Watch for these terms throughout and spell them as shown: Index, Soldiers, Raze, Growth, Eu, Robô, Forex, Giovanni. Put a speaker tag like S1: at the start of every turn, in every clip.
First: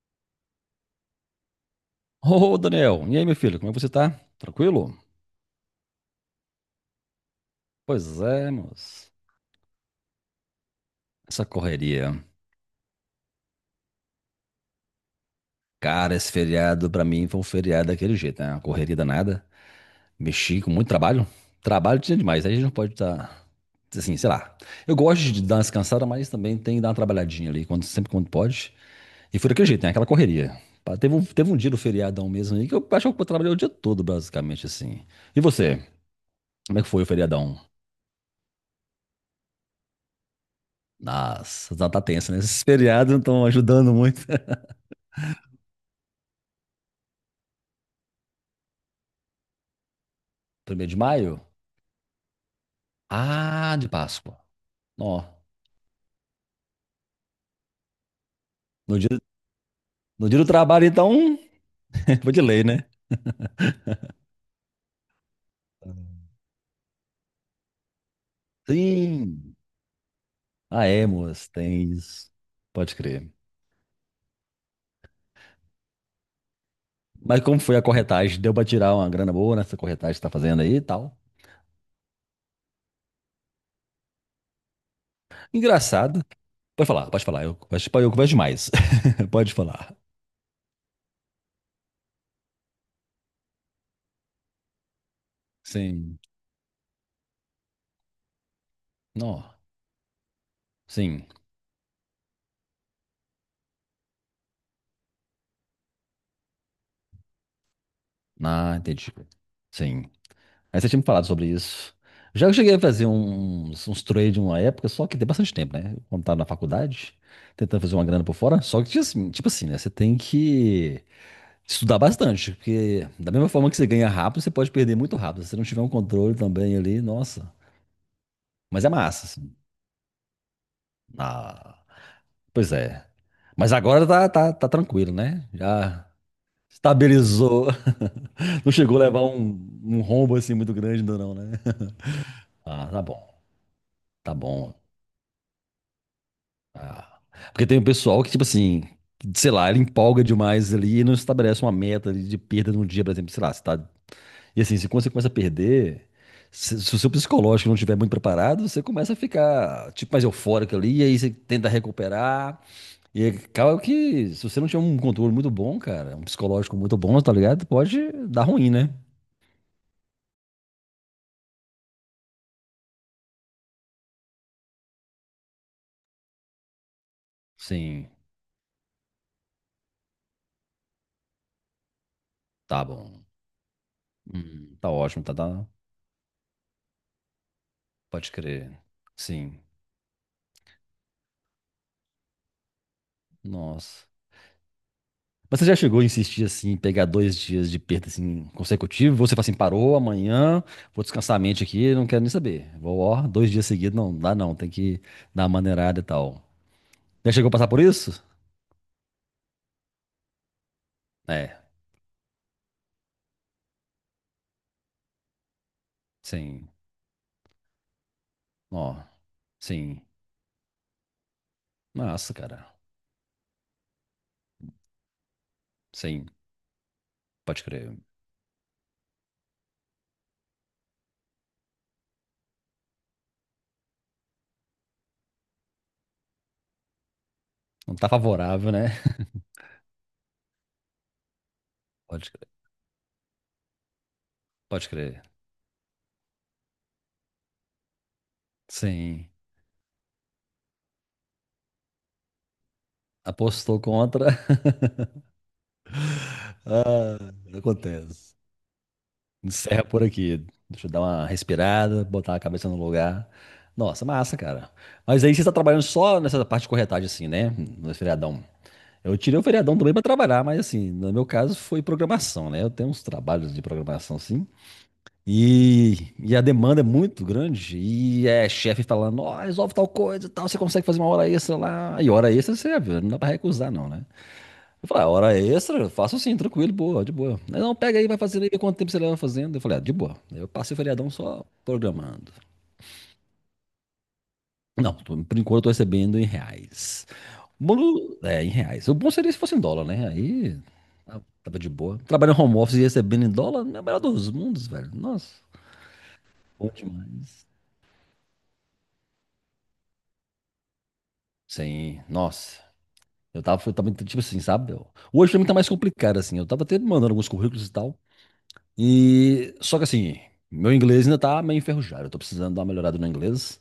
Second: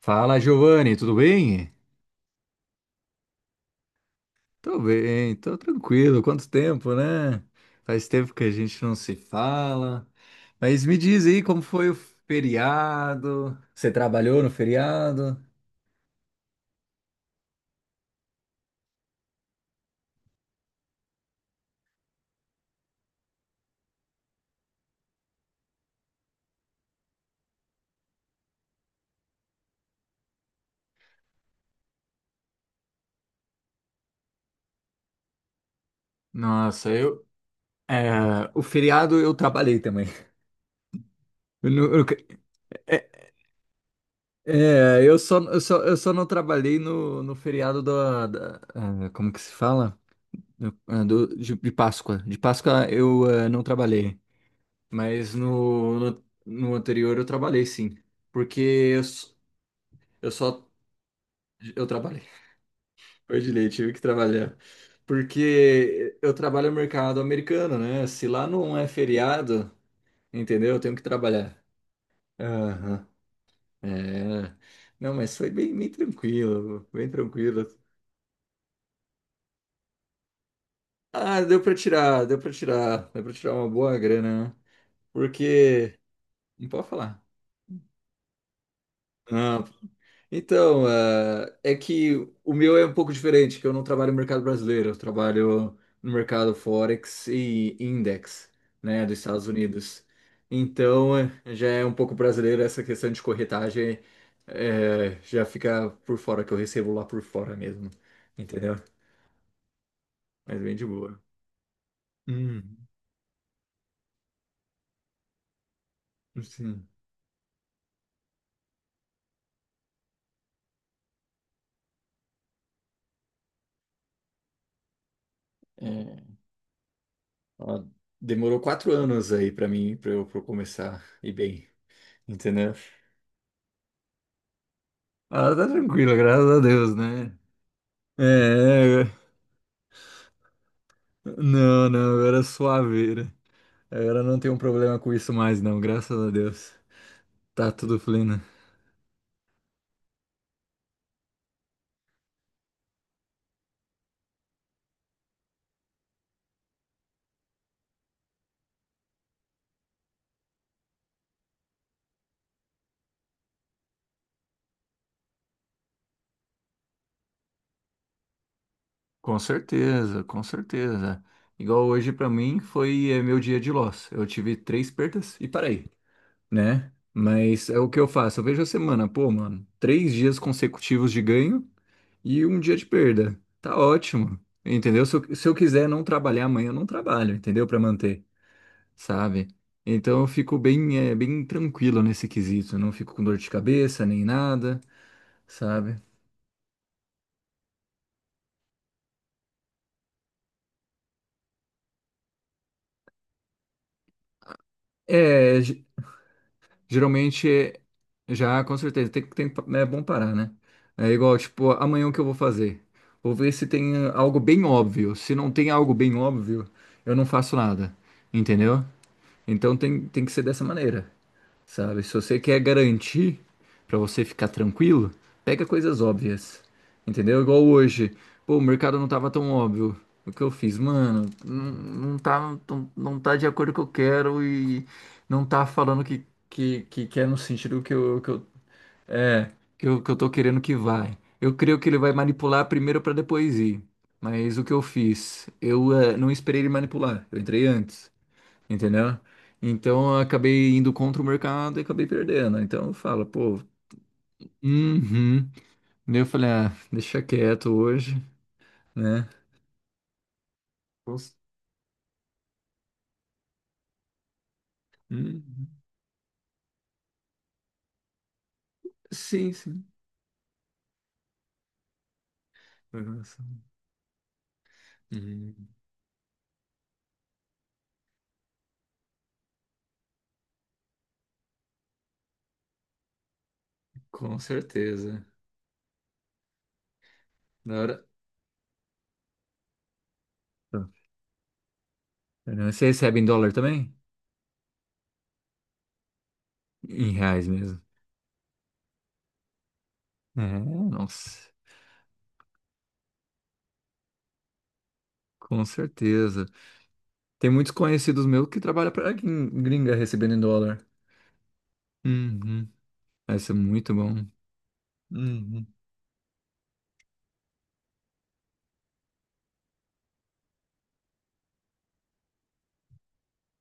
S1: Fala, Giovanni, tudo bem?
S2: Ô, Daniel, e aí, meu filho, como é que você tá?
S1: Tô
S2: Tranquilo?
S1: bem, tô tranquilo. Quanto tempo, né? Faz
S2: Pois
S1: tempo que a
S2: é,
S1: gente não
S2: moço.
S1: se fala. Mas me diz aí
S2: Essa
S1: como foi o
S2: correria.
S1: feriado? Você trabalhou no feriado?
S2: Cara, esse feriado pra mim foi um feriado daquele jeito, né? Uma correria danada. Mexi com muito trabalho. Trabalho tinha demais, aí a gente não pode estar, assim, sei lá. Eu gosto de dar uma descansada, mas também tem que dar uma trabalhadinha ali, sempre quando pode. E foi daquele jeito, né? Aquela correria. Pá, teve um dia do feriadão mesmo aí que eu acho que eu trabalhei o dia todo, basicamente, assim. E você? Como é que
S1: Nossa,
S2: foi o
S1: eu.
S2: feriadão?
S1: É, o feriado eu trabalhei também. Eu,
S2: Nossa, tá
S1: não-
S2: tá
S1: eu
S2: tenso, né? Esses feriados não
S1: é,
S2: estão ajudando muito.
S1: é, eu só não trabalhei no feriado ah, como que se fala?
S2: Primeiro de
S1: Ah,
S2: maio?
S1: de Páscoa. De Páscoa eu não
S2: Ah, de
S1: trabalhei.
S2: Páscoa. Ó,
S1: Mas no anterior eu trabalhei, sim. Porque
S2: no
S1: eu,
S2: dia,
S1: s-
S2: no
S1: eu
S2: dia do
S1: só.
S2: trabalho, então.
S1: Eu trabalhei.
S2: Vou de lei, né?
S1: Foi de lei, tive que trabalhar. Porque eu trabalho no mercado americano, né? Se lá não é
S2: Sim.
S1: feriado, entendeu? Eu
S2: Ah,
S1: tenho que
S2: é, moço,
S1: trabalhar.
S2: tem isso. Pode
S1: Aham.
S2: crer.
S1: É. Não, mas foi bem, bem tranquilo, bem
S2: Mas como
S1: tranquilo.
S2: foi a corretagem? Deu pra tirar uma grana boa nessa corretagem que você tá fazendo aí e tal.
S1: Ah, deu pra tirar, deu pra tirar, deu pra tirar uma boa grana, né? Porque.
S2: Engraçado.
S1: Não
S2: Pode
S1: pode
S2: falar,
S1: falar.
S2: pode falar. Eu converso demais. Pode
S1: Ah,
S2: falar.
S1: então, é que o meu é um pouco diferente, que eu não trabalho no mercado brasileiro, eu trabalho no
S2: Sim.
S1: mercado Forex e Index, né, dos Estados
S2: Não.
S1: Unidos. Então,
S2: Sim.
S1: já é um pouco brasileiro essa questão de corretagem, já fica por fora, que eu recebo lá por fora mesmo, entendeu?
S2: Ah, entendi. Sim.
S1: Mas bem
S2: Aí
S1: de
S2: você tinha me
S1: boa.
S2: falado sobre isso. Já eu cheguei a
S1: Hum,
S2: fazer uns trade uma época, só que tem bastante tempo, né? Quando tava na
S1: sim.
S2: faculdade, tentando fazer uma grana por fora, só que tinha assim, tipo assim, né? Você tem que estudar bastante, porque da mesma forma que você ganha rápido, você pode perder muito rápido. Se você não tiver um
S1: É,
S2: controle também ali, nossa.
S1: ó, demorou
S2: Mas é
S1: 4
S2: massa,
S1: anos aí
S2: assim.
S1: pra mim, pra eu começar e bem,
S2: Ah, pois
S1: entendeu?
S2: é. Mas agora tá tranquilo, né?
S1: Ah, tá
S2: Já
S1: tranquilo, graças a Deus, né?
S2: estabilizou. Não chegou a
S1: É,
S2: levar
S1: é,
S2: um rombo assim muito grande ainda não, né?
S1: não, não, agora é
S2: Ah, tá
S1: suaveira.
S2: bom.
S1: Agora
S2: Tá
S1: não tenho
S2: bom.
S1: problema com isso mais, não, graças a Deus.
S2: Ah. Porque
S1: Tá
S2: tem o
S1: tudo
S2: pessoal que,
S1: fluindo.
S2: tipo assim, sei lá, ele empolga demais ali e não estabelece uma meta ali de perda num dia, por exemplo, sei lá, você tá. E assim, se quando você começa a perder, se o seu psicológico não estiver muito preparado, você começa a ficar, tipo, mais eufórico ali, e aí você tenta recuperar, e aí acaba que, se você não tiver um controle muito bom, cara, um psicológico muito bom, tá ligado? Pode dar ruim, né?
S1: Com certeza, com certeza. Igual hoje pra mim foi, meu dia de loss. Eu tive 3 perdas e parei, né? Mas é o que eu
S2: Sim,
S1: faço. Eu vejo a semana. Pô, mano, 3 dias consecutivos de ganho e um dia
S2: tá
S1: de
S2: bom.
S1: perda. Tá ótimo,
S2: Tá
S1: entendeu? Se
S2: ótimo, tá,
S1: eu, se eu
S2: tá...
S1: quiser não trabalhar amanhã, eu não trabalho, entendeu? Pra manter.
S2: Pode crer.
S1: Sabe?
S2: Sim.
S1: Então eu fico bem, bem tranquilo nesse quesito, não fico com dor de cabeça
S2: Nossa.
S1: nem nada,
S2: Mas você já chegou
S1: sabe?
S2: a insistir assim, pegar dois dias de perda assim, consecutivo? Você fala assim, parou amanhã, vou descansar a mente aqui, não quero nem saber. Vou, ó, dois dias seguidos, não dá não, tem que dar uma
S1: É, ge-
S2: maneirada e tal. Já
S1: geralmente
S2: chegou a passar por isso?
S1: já, com certeza, tem, é bom parar, né? É igual,
S2: É,
S1: tipo, amanhã o que eu vou fazer? Vou ver se tem, algo bem óbvio. Se não tem algo bem óbvio,
S2: sim,
S1: eu não faço nada, entendeu?
S2: ó,
S1: Então
S2: sim.
S1: tem que ser dessa maneira. Sabe, se
S2: Nossa,
S1: você quer
S2: cara,
S1: garantir pra você ficar tranquilo, pega coisas
S2: sim,
S1: óbvias. Entendeu?
S2: pode
S1: Igual
S2: crer.
S1: hoje. Pô, o mercado não tava tão óbvio. O que eu fiz, mano, não, não tá, não, não tá de acordo com o que eu quero, e não tá falando que é no sentido que
S2: Não tá
S1: eu,
S2: favorável, né?
S1: é, que eu tô querendo que vai. Eu creio que ele vai
S2: Pode crer,
S1: manipular primeiro pra depois ir. Mas o que eu
S2: pode crer.
S1: fiz? Eu não esperei ele manipular. Eu entrei antes, entendeu?
S2: Sim,
S1: Então eu acabei indo contra o mercado e acabei perdendo. Então eu falo, pô,
S2: apostou contra.
S1: uhum. Daí eu falei, ah,
S2: Ah,
S1: deixa quieto hoje,
S2: acontece.
S1: né?
S2: Encerra por aqui. Deixa eu dar uma
S1: Cons-
S2: respirada, botar a cabeça no lugar. Nossa, massa, cara. Mas aí você está
S1: Uhum.
S2: trabalhando só nessa parte de corretagem, assim, né? No feriadão. Eu tirei o
S1: Sim,
S2: feriadão
S1: sim.
S2: também para trabalhar, mas assim, no meu caso foi programação, né? Eu tenho uns
S1: Programação.
S2: trabalhos de programação, sim.
S1: Uhum.
S2: E a demanda é muito grande. E é chefe falando, ó, resolve tal coisa, e tal, você consegue fazer uma hora extra lá. E hora extra você já viu, não dá para recusar, não, né?
S1: Com
S2: Eu falei, ah,
S1: certeza.
S2: hora extra, faço sim, tranquilo, boa, de boa. Aí, não,
S1: Na
S2: pega
S1: hora.
S2: aí, vai fazendo aí, vê quanto tempo você leva fazendo. Eu falei, ah, de boa. Eu passei o
S1: Tá.
S2: feriadão só programando.
S1: Você recebe em dólar também?
S2: Não, por enquanto eu tô recebendo em reais.
S1: Em reais mesmo.
S2: Bolo, é, em reais. O bom seria se fosse em dólar, né?
S1: É,
S2: Aí
S1: nossa,
S2: tava de boa. Trabalhando home office e recebendo em dólar, é o melhor dos mundos, velho. Nossa,
S1: com certeza.
S2: bom demais.
S1: Tem muitos conhecidos meus que trabalham para gringa recebendo em dólar.
S2: Sim, nossa.
S1: Uhum. Vai
S2: Eu
S1: ser
S2: tava, eu tava
S1: muito
S2: tipo
S1: bom.
S2: assim, sabe? Hoje pra mim tá
S1: Uhum.
S2: mais complicado, assim. Eu tava até mandando alguns currículos e tal. E só que assim, meu inglês ainda tá meio enferrujado. Eu tô precisando dar uma melhorada no inglês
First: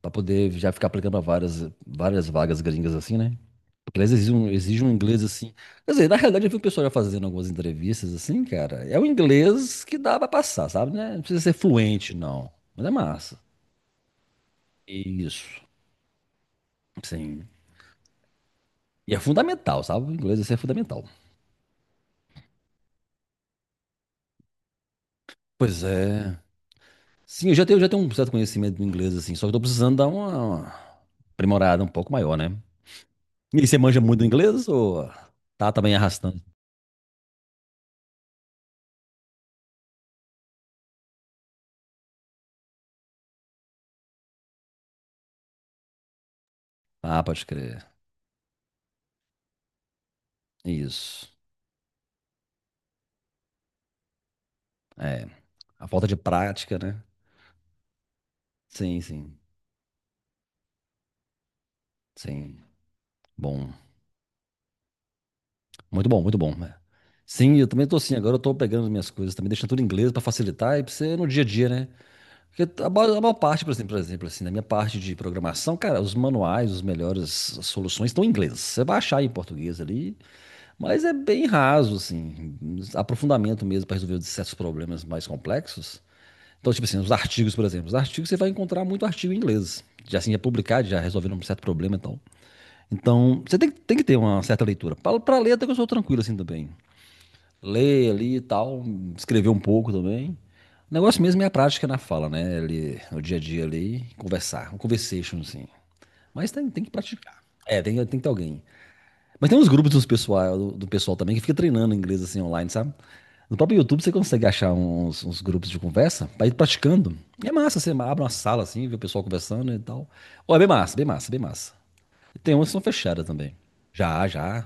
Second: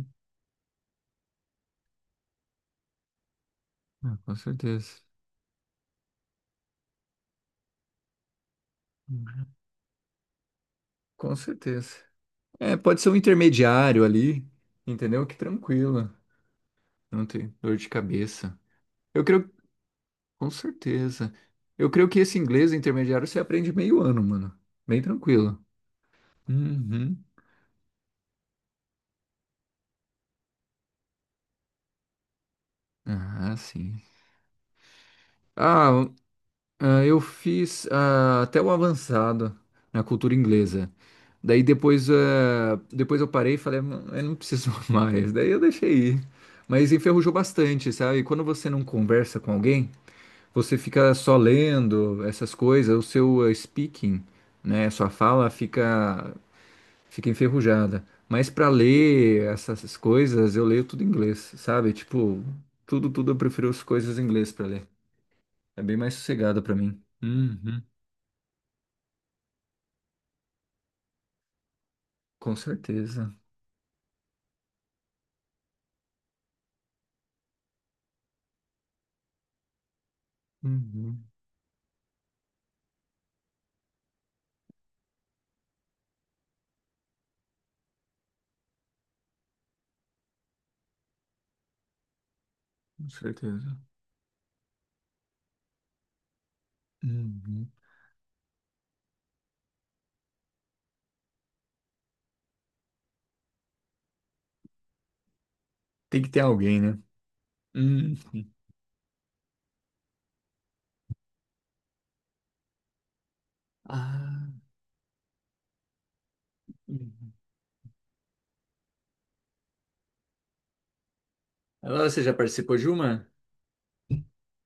S2: pra poder já ficar aplicando pra várias, várias vagas gringas assim, né? Porque eles
S1: Ah, com
S2: exige um
S1: certeza.
S2: inglês assim. Quer dizer, na realidade eu vi o pessoal já fazendo algumas entrevistas assim, cara. É o inglês que dá pra passar, sabe, né? Não
S1: Com
S2: precisa ser
S1: certeza.
S2: fluente, não.
S1: É,
S2: Mas é
S1: pode ser um
S2: massa.
S1: intermediário ali, entendeu? Que
S2: Isso,
S1: tranquila, não
S2: sim.
S1: tem dor de cabeça.
S2: E é
S1: Eu creio,
S2: fundamental, sabe? O inglês
S1: com
S2: assim, é fundamental.
S1: certeza. Eu creio que esse inglês intermediário você aprende meio ano, mano. Bem tranquilo.
S2: Pois é.
S1: Uhum.
S2: Sim, eu já tenho um certo conhecimento do inglês assim, só que eu tô precisando dar uma aprimorada um pouco maior, né?
S1: Ah,
S2: E você
S1: sim.
S2: manja muito inglês ou tá também
S1: Ah,
S2: arrastando?
S1: Eu fiz, até o avançado na cultura inglesa. Daí depois, depois eu parei e falei, "Não, eu não preciso mais". Daí eu deixei ir. Mas
S2: Ah,
S1: enferrujou
S2: pode crer.
S1: bastante, sabe? Quando você não conversa com alguém, você fica
S2: Isso.
S1: só lendo essas coisas, o seu, speaking, né? Sua
S2: É.
S1: fala
S2: A falta de
S1: fica,
S2: prática, né?
S1: enferrujada. Mas para
S2: Sim, sim.
S1: ler essas coisas, eu leio tudo em inglês, sabe? Tipo,
S2: Sim.
S1: tudo, tudo eu prefiro
S2: Bom.
S1: as coisas em inglês para ler. É bem
S2: Muito
S1: mais
S2: bom, muito bom,
S1: sossegado para
S2: né?
S1: mim.
S2: Sim, eu
S1: Uhum.
S2: também tô assim. Agora eu tô pegando as minhas coisas também, deixando tudo em inglês pra facilitar e pra você no dia a dia, né?
S1: Com
S2: Porque a maior, a
S1: certeza.
S2: maior parte, por exemplo, assim, na minha parte de programação, cara, os manuais, os melhores soluções estão em inglês. Você vai achar em português ali, mas é
S1: Uhum,
S2: bem raso, assim. Aprofundamento mesmo pra resolver certos problemas mais complexos. Então, tipo assim, os artigos, por exemplo. Os artigos você vai encontrar muito artigo em inglês. Já assim, já é publicado, já resolvendo um certo problema e tal.
S1: com
S2: Então, você tem,
S1: certeza.
S2: que- tem que ter uma certa leitura. Pra ler, até que eu sou tranquilo assim também.
S1: Uhum.
S2: Ler ali e tal, escrever um pouco também. O negócio mesmo é a prática na fala, né? Ali, no dia a dia ali, conversar. Um conversation, assim.
S1: Tem que ter
S2: Mas tem,
S1: alguém,
S2: tem que
S1: né?
S2: praticar. É, tem,
S1: Hum.
S2: tem que ter alguém. Mas tem uns grupos do pessoal também que fica treinando inglês assim online, sabe? No próprio YouTube você consegue
S1: Ah.
S2: achar uns grupos de conversa pra ir praticando.
S1: Uhum.
S2: E é massa, você abre uma sala assim, vê o pessoal conversando e tal. Ó, é bem massa, bem massa, bem massa.
S1: Agora você já
S2: E tem umas que
S1: participou
S2: são
S1: de
S2: fechadas
S1: uma?
S2: também. Já, já.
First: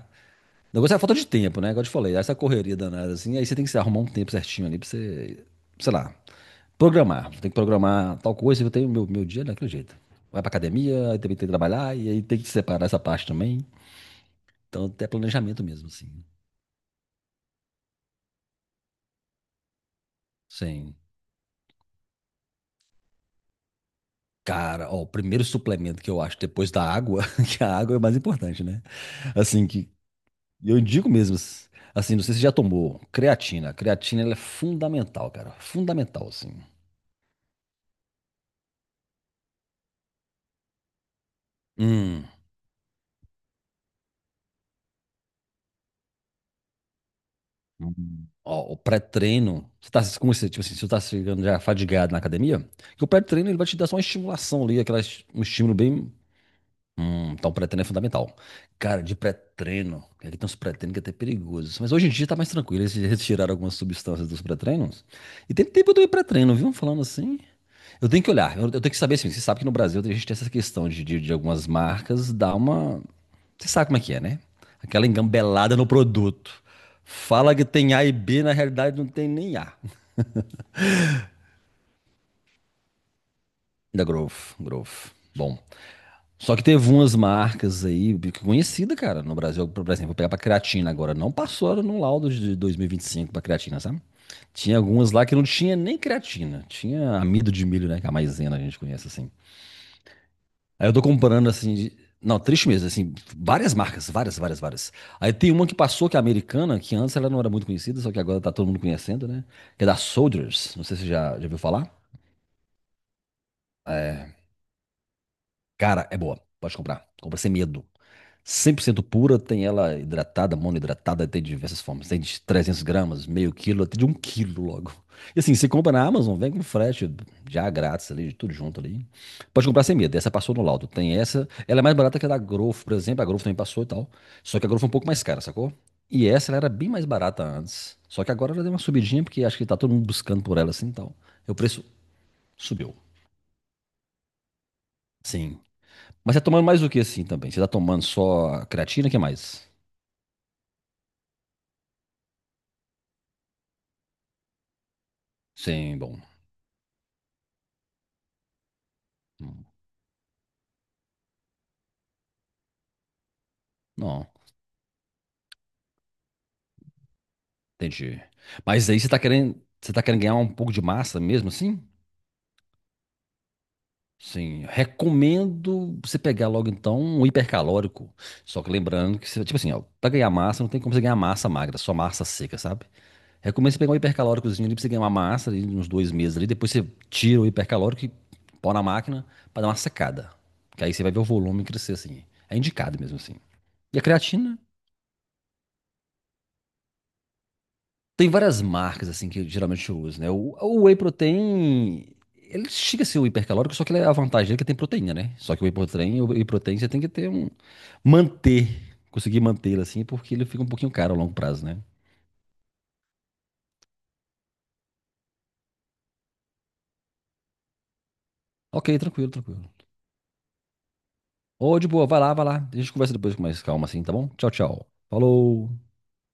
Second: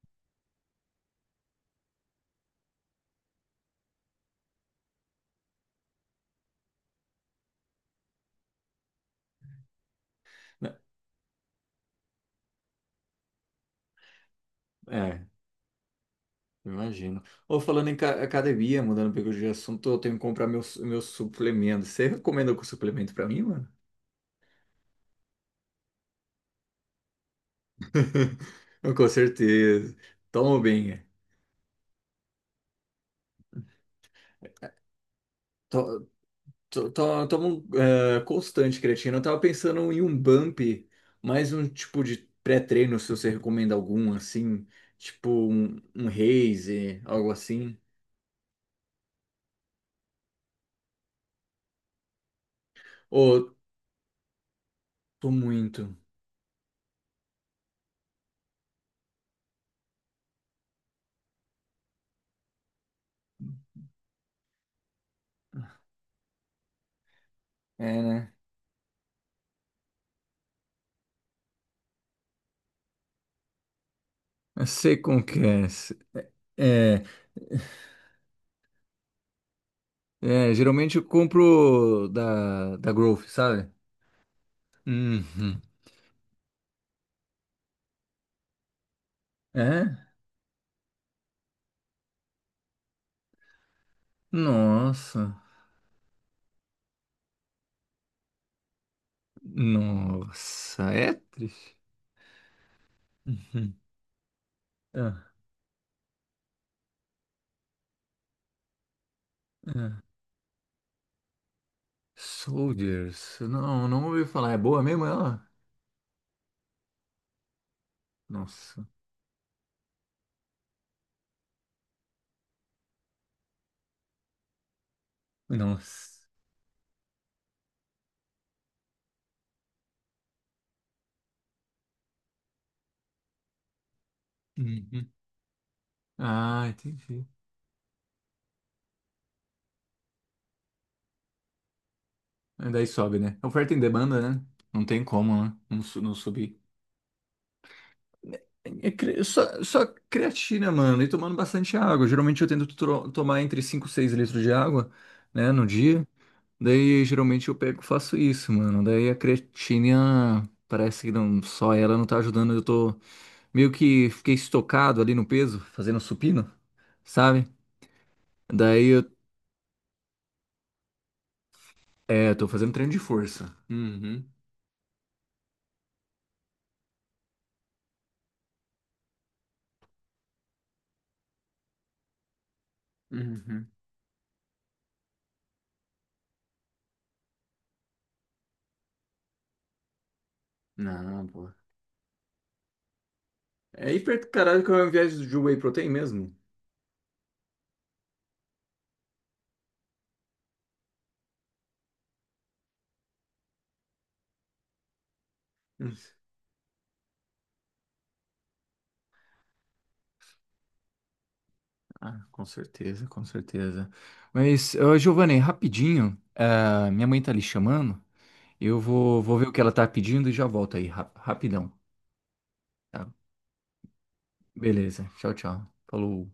S2: O negócio é a falta de tempo, né? Igual eu te falei, essa correria danada assim, aí você tem que se arrumar um tempo certinho ali pra você, sei lá, programar. Você tem que programar tal coisa, eu tenho meu dia daquele jeito. Vai pra
S1: Não.
S2: academia, aí também tem que trabalhar, e aí tem que separar essa parte também. Então, até
S1: É,
S2: planejamento mesmo, assim.
S1: eu imagino. Ou falando em academia, mudando um pouco de assunto, eu tenho que comprar meus,
S2: Sim.
S1: suplementos. Você recomenda algum suplemento pra mim, mano?
S2: Cara, ó, o primeiro suplemento que eu acho depois da água, que a água é o mais importante, né?
S1: Com
S2: Assim, que
S1: certeza. Toma
S2: eu
S1: bem.
S2: digo mesmo, assim, não sei se você já tomou, creatina. Creatina, ela é fundamental, cara. Fundamental, assim.
S1: Toma um, constante, creatina. Eu tava pensando em um bump, mais um tipo
S2: Hum.
S1: de pré-treino, se você recomenda algum, assim. Tipo um, Raze, algo assim.
S2: Hum. Ó, o pré-treino, você tá, como você, tipo assim, você tá chegando já fadigado na academia, que o pré-treino
S1: Ô,
S2: ele vai te dar só uma estimulação ali, aquela,
S1: tô
S2: um estímulo
S1: muito.
S2: bem. Então pré-treino é fundamental. Cara, de pré-treino, é que aqui tem uns pré-treinos que é até perigosos, mas hoje em dia tá mais tranquilo, eles retiraram algumas substâncias dos pré-treinos. E tem tempo eu tomei pré-treino, viu? Falando assim,
S1: É,
S2: eu tenho que
S1: né?
S2: olhar, eu tenho que saber assim, você sabe que no Brasil a gente tem essa questão de algumas marcas dar uma. Você sabe como é que é, né?
S1: Eu sei
S2: Aquela
S1: como que é.
S2: engambelada no produto.
S1: É,
S2: Fala que tem A e B, na realidade não tem nem A.
S1: é, geralmente eu compro da, Growth, sabe?
S2: Da Growth, Growth. Bom.
S1: Uhum.
S2: Só que teve umas marcas aí, que conhecida, cara, no Brasil. Por
S1: É?
S2: exemplo, vou pegar pra creatina agora. Não passou no laudo de 2025 pra creatina, sabe? Tinha algumas lá que
S1: Nossa.
S2: não tinha nem creatina. Tinha amido de milho, né? Que é a maisena a gente conhece, assim. Aí
S1: Nossa,
S2: eu tô
S1: é
S2: comparando, assim.
S1: triste.
S2: Não, triste mesmo, assim.
S1: Uhum.
S2: Várias marcas, várias, várias, várias.
S1: Ah,
S2: Aí tem uma que passou, que é americana, que antes ela não era muito conhecida, só que agora tá todo mundo conhecendo, né? Que é da
S1: ah.
S2: Soldiers. Não sei se você já ouviu falar.
S1: Soldiers. Não, não ouvi falar. É boa mesmo ela?
S2: Cara, é boa. Pode comprar. Compra sem medo. cem por
S1: Nossa.
S2: cento pura, tem ela hidratada, monohidratada, tem de diversas formas. Tem de 300 g, meio quilo, até de um quilo logo. E assim, você compra na
S1: Nossa.
S2: Amazon, vem com frete já grátis ali, tudo junto ali. Pode comprar sem medo, essa passou no laudo. Tem essa, ela é mais barata que a da Growth, por exemplo, a Growth também passou e tal. Só que a Growth é um pouco
S1: Uhum.
S2: mais cara, sacou? E essa ela
S1: Ah,
S2: era bem mais
S1: entendi.
S2: barata antes. Só que agora ela deu uma subidinha, porque acho que tá todo mundo buscando por ela assim e tal. E o preço
S1: Aí Daí
S2: subiu.
S1: sobe, né? Oferta em demanda, né? Não tem como, né?
S2: Sim.
S1: Não, não
S2: Mas você tá
S1: subir.
S2: tomando mais do que assim também? Você tá tomando só a
S1: É,
S2: creatina, o que
S1: só,
S2: mais?
S1: só creatina, mano, e tomando bastante água. Geralmente eu tento tomar entre 5 e 6 litros de água, né, no
S2: Sim,
S1: dia.
S2: bom.
S1: Daí geralmente eu pego e faço isso, mano. Daí a
S2: Hum.
S1: creatina parece que não, só ela não tá ajudando. Eu tô meio que
S2: Não,
S1: fiquei estocado ali no peso, fazendo supino, sabe?
S2: entendi.
S1: Daí
S2: Mas aí
S1: eu,
S2: você tá querendo ganhar um pouco de massa mesmo assim?
S1: é, tô fazendo treino de força. Uhum.
S2: Sim, recomendo você pegar logo então um hipercalórico. Só que lembrando que, tipo assim, ó, pra ganhar massa não tem como você ganhar massa magra, só massa seca, sabe?
S1: Uhum.
S2: Recomendo você pegar um hipercalóricozinho ali pra você ganhar uma massa ali, uns 2 meses ali. Depois você tira o hipercalórico e põe na máquina pra dar uma secada. Que aí você vai ver o
S1: Não, pô.
S2: volume crescer assim. É indicado mesmo assim.
S1: É
S2: E a
S1: hiper do
S2: creatina?
S1: caralho que é uma viagem de whey protein mesmo.
S2: Tem várias marcas, assim, que geralmente eu uso, né? O whey protein, ele chega a ser o hipercalórico, só que ele é a vantagem dele é que tem proteína, né? Só que o whey
S1: Hum.
S2: protein, o whey protein você tem que ter um. Manter, conseguir mantê-lo, assim, porque ele fica um pouquinho caro a longo prazo, né?
S1: Ah, com certeza, com certeza. Mas, ô, Giovanni, rapidinho, minha mãe tá ali chamando. Eu
S2: Ok,
S1: vou,
S2: tranquilo,
S1: vou ver o que
S2: tranquilo.
S1: ela tá pedindo e já volto aí, rapidão.
S2: Ô, de boa, vai lá, vai lá. A gente
S1: Tá?
S2: conversa depois com mais calma, assim, tá bom? Tchau, tchau.
S1: Beleza, tchau, tchau.
S2: Falou!
S1: Falou.